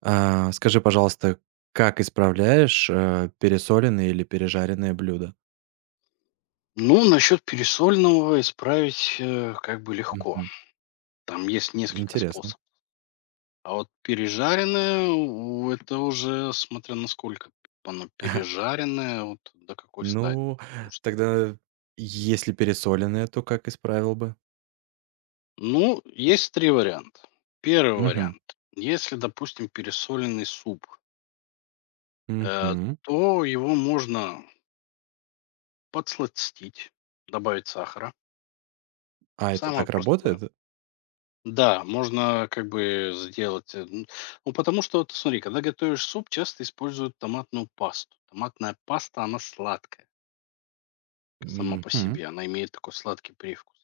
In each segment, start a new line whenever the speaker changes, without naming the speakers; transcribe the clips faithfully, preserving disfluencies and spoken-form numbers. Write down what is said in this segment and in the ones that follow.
А, скажи, пожалуйста, как исправляешь, э, пересоленные или пережаренные блюда?
Ну, насчет пересоленного исправить э, как бы легко.
Мгм.
Там есть несколько
Интересно.
способов. А вот пережаренное, у- это уже смотря насколько оно пережаренное, вот до какой стадии.
Ну,
Потому что,
тогда если пересоленные, то как исправил бы?
ну, есть три варианта. Первый
Мгм.
вариант. Если, допустим, пересоленный суп, э,
Мгм.
то его можно подсластить, добавить сахара.
А это
Самое
так
простое.
работает?
Да, можно как бы сделать. э, н- Ну, потому что, вот, смотри, когда готовишь суп, часто используют томатную пасту. Томатная паста, она сладкая сама по
Мгм.
себе, она имеет такой сладкий привкус.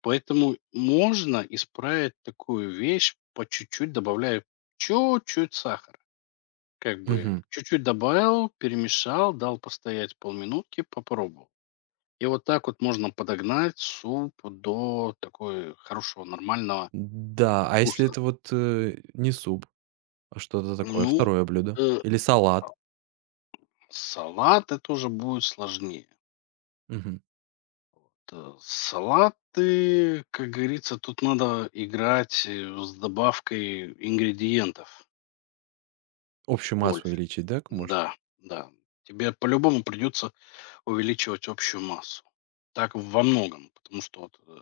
Поэтому можно исправить такую вещь по чуть-чуть, добавляя чуть-чуть сахара. Как бы
Мгм.
чуть-чуть добавил, перемешал, дал постоять полминутки, попробовал. И вот так вот можно подогнать суп до такой хорошего, нормального
Да, а если
вкуса.
это вот, э, не суп, а что-то такое,
Ну,
второе блюдо?
э,
Или салат?
Салат это уже будет сложнее.
Мгм.
То Салаты, как говорится, тут надо играть э, с добавкой ингредиентов
Общую массу
больше.
увеличить, да, может?
Да, да. Тебе по-любому придется увеличивать общую массу. Так во многом, потому что вот, э,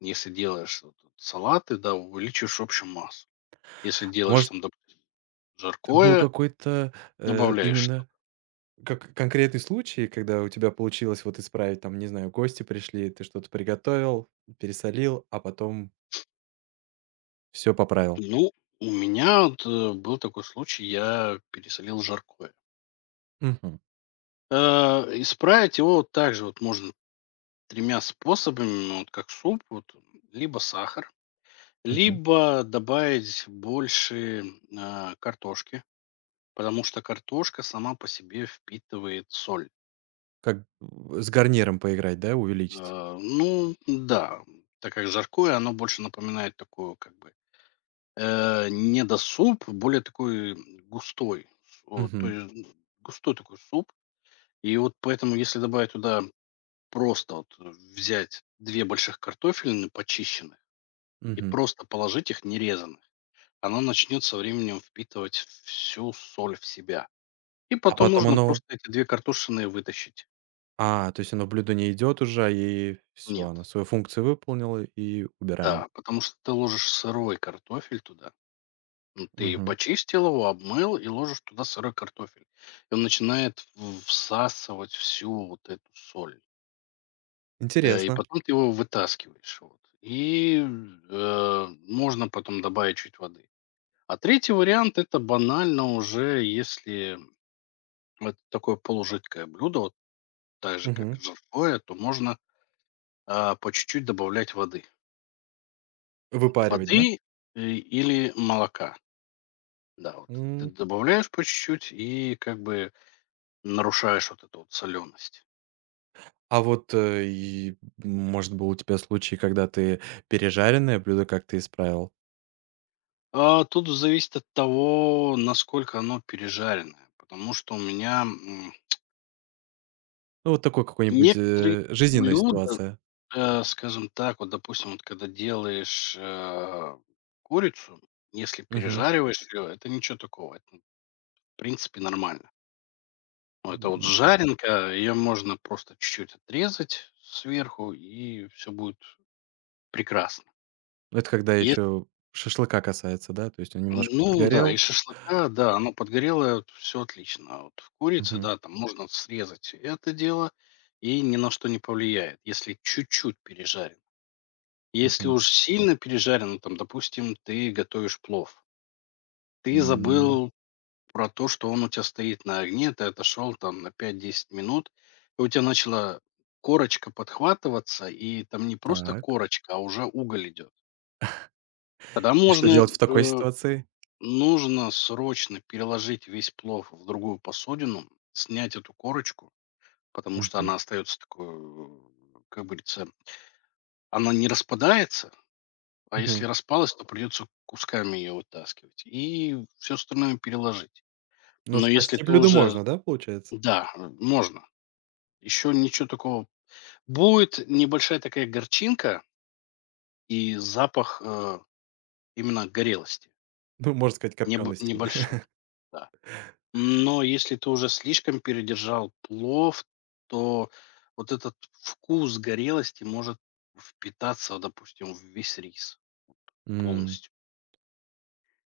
если делаешь вот тут салаты, да, увеличиваешь общую массу. Если делаешь
Может,
там, допустим,
это был
жаркое,
какой-то, э,
добавляешь что-то.
именно как конкретный случай, когда у тебя получилось вот исправить, там, не знаю, гости пришли, ты что-то приготовил, пересолил, а потом все поправил.
Ну, у меня вот, э, был такой случай, я пересолил жаркое.
Мгм,
Э, исправить его вот также вот можно тремя способами, ну, вот как суп, вот, либо сахар,
мгм.
либо добавить больше, а, картошки, потому что картошка сама по себе впитывает соль.
Как в с гарниром поиграть, да, увеличить?
Э, ну да, так как жаркое, оно больше напоминает такую как бы, э, не до суп более такой, м, густой, вот, то
Мгм,
есть м, густой такой суп. И вот поэтому, если добавить туда просто вот взять две больших картофелины почищенных и
мгм.
просто положить их нерезанных. Она начнет со временем впитывать всю соль в себя. И
А
потом
потом
можно
оно
просто эти две картошины вытащить.
а, то есть оно в блюдо не идет уже, и все,
Нет,
оно свою функцию выполнило, и убираем.
да, потому что ты ложишь сырой картофель туда. Ну, ты её
Мгм.
почистил его, обмыл и ложишь туда сырой картофель. И он начинает в всасывать всю вот эту соль. Э, и
Интересно.
потом ты его вытаскиваешь. Вот. И, э, можно потом добавить чуть воды. А третий вариант - это банально уже, если это такое полужидкое блюдо, вот так же, как и
Мгм.
жаркое, то можно, а, по чуть-чуть добавлять воды. Вот
Выпаривать,
воды,
да?
э, или молока. Да, вот ты
М.
добавляешь по чуть-чуть и как бы нарушаешь вот эту вот соленость.
А вот, э, и, может, был у тебя случай, когда ты пережаренное блюдо как-то исправил?
А, тут зависит от того, насколько оно пережаренное, потому что у меня, м,
Ну, вот такой какой-нибудь,
некоторые
э, жизненная
блюда.
ситуация.
Э, скажем так, вот, допустим, вот когда делаешь, э, курицу, если
Мгм.
пережариваешь её, это ничего такого, это, в принципе, нормально. Но это вот
М,
жаренка, ее можно просто чуть-чуть отрезать сверху, и все будет прекрасно.
это когда
Ес
еще шашлыка касается, да? То есть он немножко
Ну да, из
подгорел.
шашлыка, да, оно подгорело все отлично. А вот в курице,
Мгм,
да, там можно срезать это дело, и ни на что не повлияет, если чуть-чуть пережарен. Если
мгм.
уж сильно пережарено, там, допустим, ты готовишь плов. Ты
М,
забыл про то, что он у тебя стоит на огне, ты отошел там на пять-десять минут, и у тебя начала корочка подхватываться, и там не просто
так.
корочка, а уже уголь идет. Тогда
И что
можно,
делать в такой
э,
ситуации?
нужно срочно переложить весь плов в другую посудину, снять эту корочку, потому что
Мгм,
она остается такой, э, как говорится, она не распадается, а если
мгм.
распалась, то придется кусками ее вытаскивать и все остальное переложить.
Ну,
Но если
спасти
ты
блюдо
уже
можно, да, получается?
Да, э, можно. Еще ничего такого. Будет небольшая такая горчинка и запах э, именно горелости.
Ну, можно сказать,
Небо-
копёностью.
небольшой. Да. Но если ты уже слишком передержал плов, то вот этот вкус горелости может впитаться, допустим, в весь рис
М,
полностью.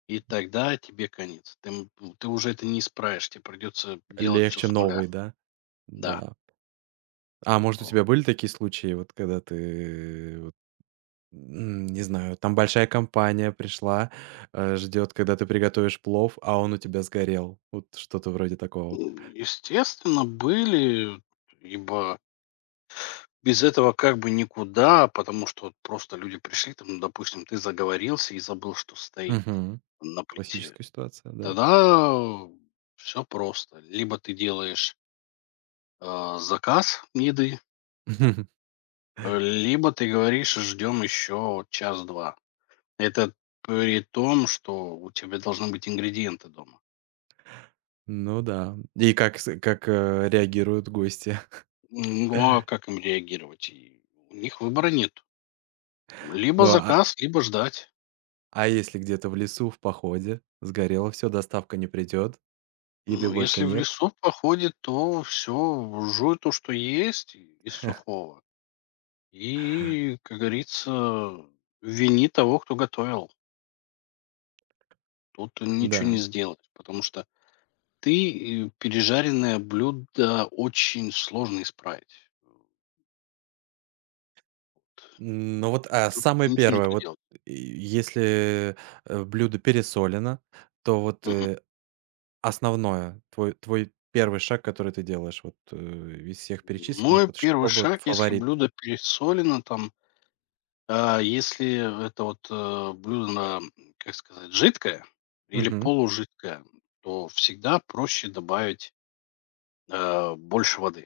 И тогда тебе конец. Ты, м- ты уже это не исправишь. Тебе придется делать все
легче
с нуля.
новый, да?
Да.
Да. А может, у
Вот.
тебя были такие случаи, вот когда ты м, не знаю, там большая компания пришла, э, ждет, когда ты приготовишь плов, а он у тебя сгорел. Вот что-то вроде такого.
М, Естественно, были, ибо без этого как бы никуда, потому что вот просто люди пришли, там, ну, допустим, ты заговорился и забыл, что стоит
Мгм.
на плите.
Классическая ситуация, да.
Тогда все просто. Либо ты делаешь а, заказ еды, э, либо ты говоришь, ждем еще час-два. Это при том, что у тебя должны быть ингредиенты дома.
Ну да. И как с как, э, реагируют гости?
Ну а как им реагировать? И у них выбора нет. Либо
Ну, а
заказ, либо ждать.
а если где-то в лесу, в походе сгорело все, доставка не придет, еды
Ну,
больше
если в
нет?
лесу походит, то все, жуй то, что есть и- из сухого. И, как говорится, вини того, кто готовил. Тут ничего не
Да.
сделать, потому что ты э, пережаренное блюдо очень сложно исправить.
М, ну вот, а
Тут
самое
ничего не
первое, вот,
поделать.
э, если, э, блюдо пересолено, то вот,
Мгм.
э основное, твой твой первый шаг, который ты делаешь вот, э, из всех перечисленных,
Мой
вот
первый
чтобы
шаг, если
фаворит.
блюдо пересолено, там, а, если это вот э, блюдо, на, как сказать, жидкое или
Мгм.
полужидкое, то всегда проще добавить Э, больше воды.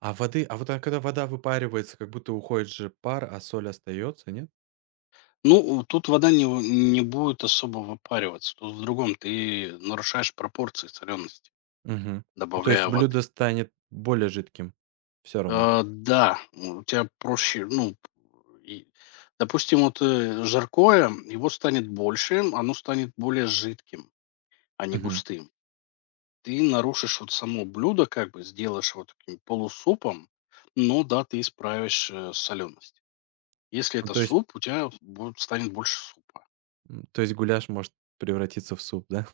А воды а вот, а когда вода выпаривается, как будто уходит же пар, а соль остается, нет?
Ну, тут вода не в не будет особо выпариваться. Тут в другом. Ты нарушаешь пропорции солености,
Мгм. Ну, то
добавляя
есть блюдо
воды.
станет более жидким все равно?
Э, да, у тебя проще, ну, и, допустим, вот, э, жаркое, его станет больше, оно станет более жидким, а не
Мгм.
густым. Ты нарушишь вот само блюдо, как бы сделаешь вот таким полусупом, но да, ты исправишь, э, соленость. Если
Ну,
это
то есть,
суп, у тебя будет станет больше супа.
м, то есть гуляш может превратиться в суп, да?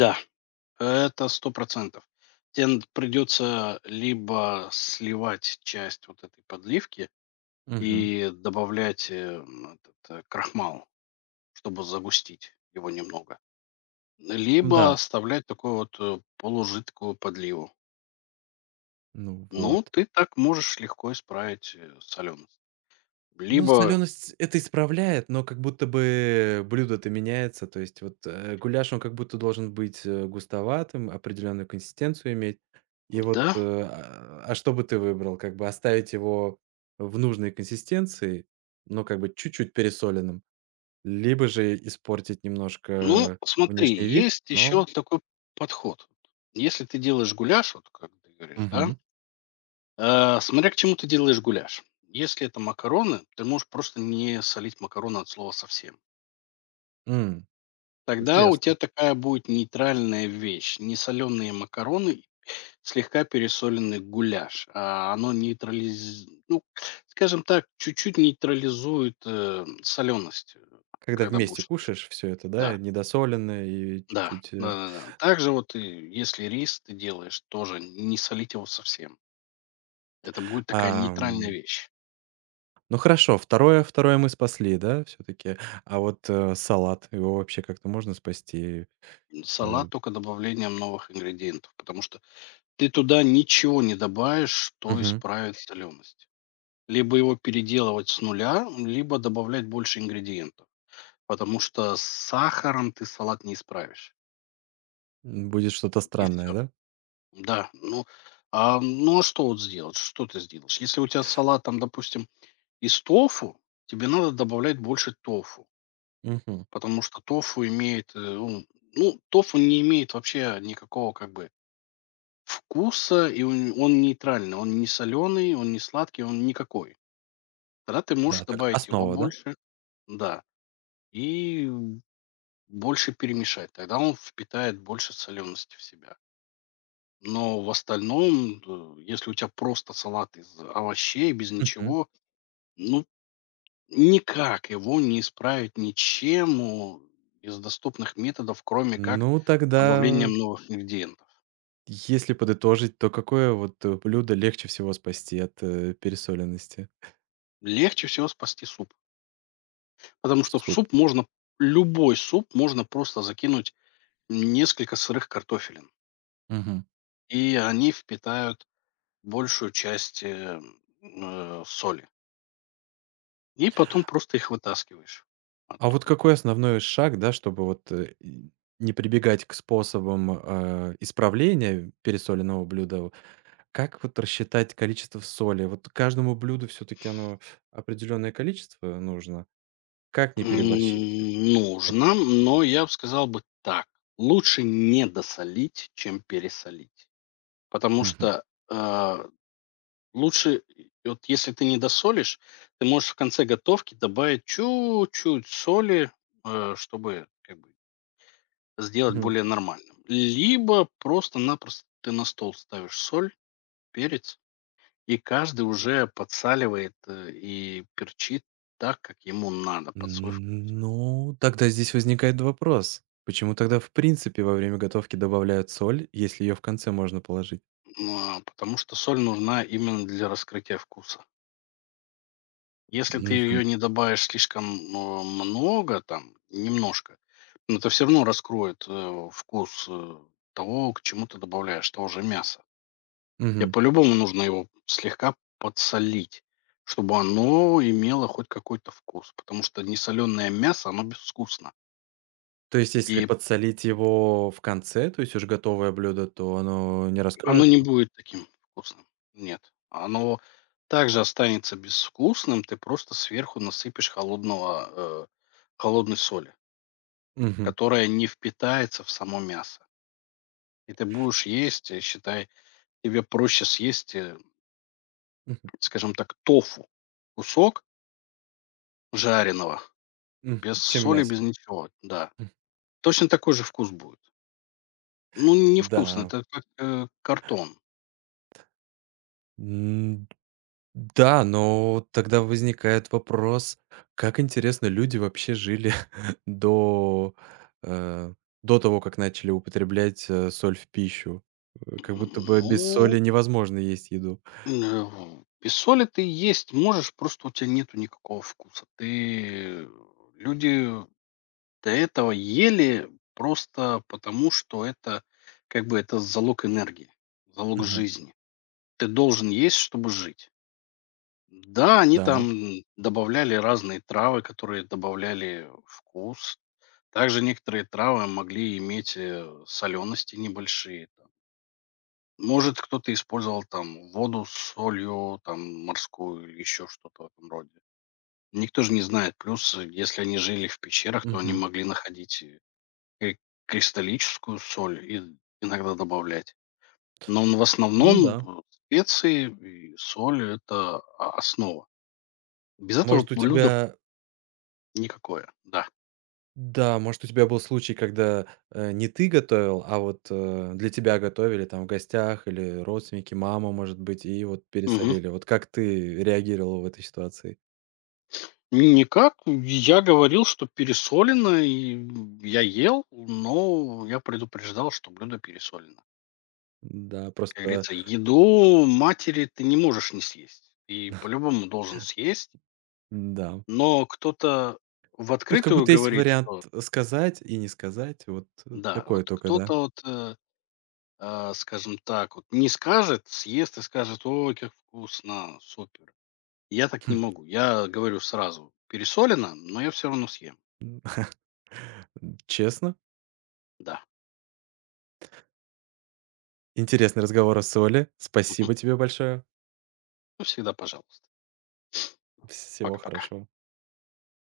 Да, это сто процентов. Тебе придется либо сливать часть вот этой подливки
Мгм.
и добавлять, э, м, этот, э, крахмал, чтобы загустить его немного,
Ну
либо
да,
оставлять такую вот, э, полужидкую подливу.
ну вот.
Ну, ты так можешь легко исправить, э, соленость.
Ну,
Либо
соленость это исправляет, но как будто бы блюдо-то меняется. То есть вот, э, гуляш, он как будто должен быть, э, густоватым, определенную консистенцию иметь. И вот,
Да,
э, а а что бы ты выбрал? Как бы оставить его в нужной консистенции, но как бы чуть-чуть пересоленным, либо же испортить
ну,
немножко
смотри,
внешний вид,
есть еще
но
такой подход. Если ты делаешь гуляш, вот как ты говоришь, да.
мгм.
Э, смотря к чему ты делаешь гуляш. Если это макароны, ты можешь просто не солить макароны от слова совсем.
М,
Тогда у тебя
интересно.
такая будет нейтральная вещь. Не соленые макароны, слегка пересоленный гуляш. А оно нейтрализует, ну, скажем так, чуть-чуть нейтрализует соленость,
Когда
когда
вместе
будешь есть.
кушаешь все это, да,
Да,
недосоленное и
да,
чуть-чуть,
да,
э,
да, да. Также вот и если рис ты делаешь, тоже не солить его совсем. Это будет такая нейтральная
ам.
вещь.
Ну хорошо, второе второе мы спасли, да, все таки. А вот, э, салат, его вообще как-то можно спасти? Э,
Салат только добавлением новых ингредиентов, потому что ты туда ничего не добавишь, что
мгм.
исправит соленость. Либо его переделывать с нуля, либо добавлять больше ингредиентов, потому что с сахаром ты салат не исправишь.
Будет что-то
И
странное,
все.
да?
Да, ну, а, ну, а что вот сделать? Что ты сделаешь? Если у тебя салат там, допустим, из тофу, тебе надо добавлять больше тофу,
Мгм.
потому что тофу имеет, э, ну ну, тофу не имеет вообще никакого как бы вкуса, и он он нейтральный. Он не соленый, он не сладкий, он никакой. Тогда ты
Да,
можешь
так,
добавить его
основа, да?
больше. Да. И больше перемешать. Тогда он впитает больше солености в себя. Но в остальном, э, если у тебя просто салат из овощей, без
Мгм.
ничего, ну, никак его не исправить ничем, о, из доступных методов, кроме как
Ну, тогда,
добавлением новых ингредиентов.
если подытожить, то какое вот, э, блюдо легче всего спасти от, э, пересоленности?
Легче всего спасти суп. Потому что в
Суп.
суп можно любой суп можно просто закинуть несколько сырых картофелин,
Мгм.
и они впитают большую часть, э, э, соли. И потом просто их вытаскиваешь
А вот
оттуда.
какой основной шаг, да, чтобы вот, э, и не прибегать к способам, э, исправления пересоленного блюда? Как вот рассчитать количество соли? Вот каждому блюду все таки оно определенное количество нужно. Как не переборщить?
М,
Вот.
нужно, но я бы сказал бы так: лучше не досолить, чем пересолить. Потому
Мгм.
что, э, лучше, и вот если ты не досолишь, ты можешь в конце готовки добавить чуть-чуть соли, э, чтобы как бы сделать
Мгм.
более нормальным. Либо просто-напросто ты на стол ставишь соль, перец, и каждый уже подсаливает э, и перчит так, как ему надо, под свой вкус.
Ну, тогда здесь возникает вопрос. Почему тогда в принципе во время готовки добавляют соль, если ее в конце можно положить?
Ну, а Потому что соль нужна именно для раскрытия вкуса. Если ты
Мгм.
ее не добавишь слишком э, много, там, немножко, но это все равно раскроет э, вкус э, того, к чему ты добавляешь, того же мяса. Я
Мгм.
по-любому нужно его слегка подсолить, чтобы оно имело хоть какой-то вкус, потому что несоленое мясо, оно безвкусно.
То есть если
И
подсолить его в конце, то есть уже готовое блюдо, то оно не
оно
раскроется?
не будет таким вкусным. Нет. Оно также останется безвкусным, ты просто сверху насыпешь холодного, э, холодной соли,
Мгм.
которая не впитается в само мясо. И ты будешь есть, э, считай, тебе проще съесть, э,
Мгм.
скажем так, тофу, кусок жареного,
Мгм.
без
Чем
соли, без
мясо.
ничего, да.
М.
Точно такой же вкус будет. Ну, невкусно,
Да.
это как, э, картон.
М. Да, но вот тогда возникает вопрос, как интересно люди вообще жили до, э, до того, как начали употреблять, э, соль в пищу. Э,
М,
как будто бы без
ну,
соли невозможно есть еду.
э, в без соли ты есть можешь, просто у тебя нету никакого вкуса. Ты Люди до этого ели просто потому, что это, как бы, это залог энергии, залог
Мгм.
жизни. Ты должен есть, чтобы жить. Да, они
Да.
там добавляли разные травы, которые добавляли вкус. Также некоторые травы могли иметь э, солености небольшие. Там. Может, кто-то использовал там воду с солью, там морскую или еще что-то в этом роде. Никто же не знает. Плюс, э, если они жили в пещерах, то они
Мгм.
могли находить э, кри- кристаллическую соль и иногда добавлять. Но м, в
Ну
основном
да.
э, специи и соль – это а, основа. Без этого
Может, у
блюдо
тебя
никакое, да.
да, может, у тебя был случай, когда, э, не ты готовил, а вот, э, для тебя готовили там в гостях или родственники, мама, может быть, и вот
Мгм.
пересолили. Вот как ты реагировал в этой ситуации?
Никак. Я говорил, что пересолено, и я ел, но я предупреждал, что блюдо пересолено.
Да,
Как
просто
говорится, еду матери ты не можешь не съесть. И по-любому должен съесть.
да.
Но кто-то в
Тут как
открытую
будто есть
говорит,
вариант
что
э, сказать и не сказать. Вот, э,
да,
такое
вот
только, да.
кто-то вот, э, а, скажем так, вот не скажет, съест и скажет, ой, как вкусно, супер. Я так не могу. Я говорю сразу, пересолено, но я все равно съем.
М, честно,
Да.
интересный разговор о соли.
Мгм.
Спасибо тебе большое.
Ну, всегда пожалуйста.
Всего
Пока-пока.
хорошего.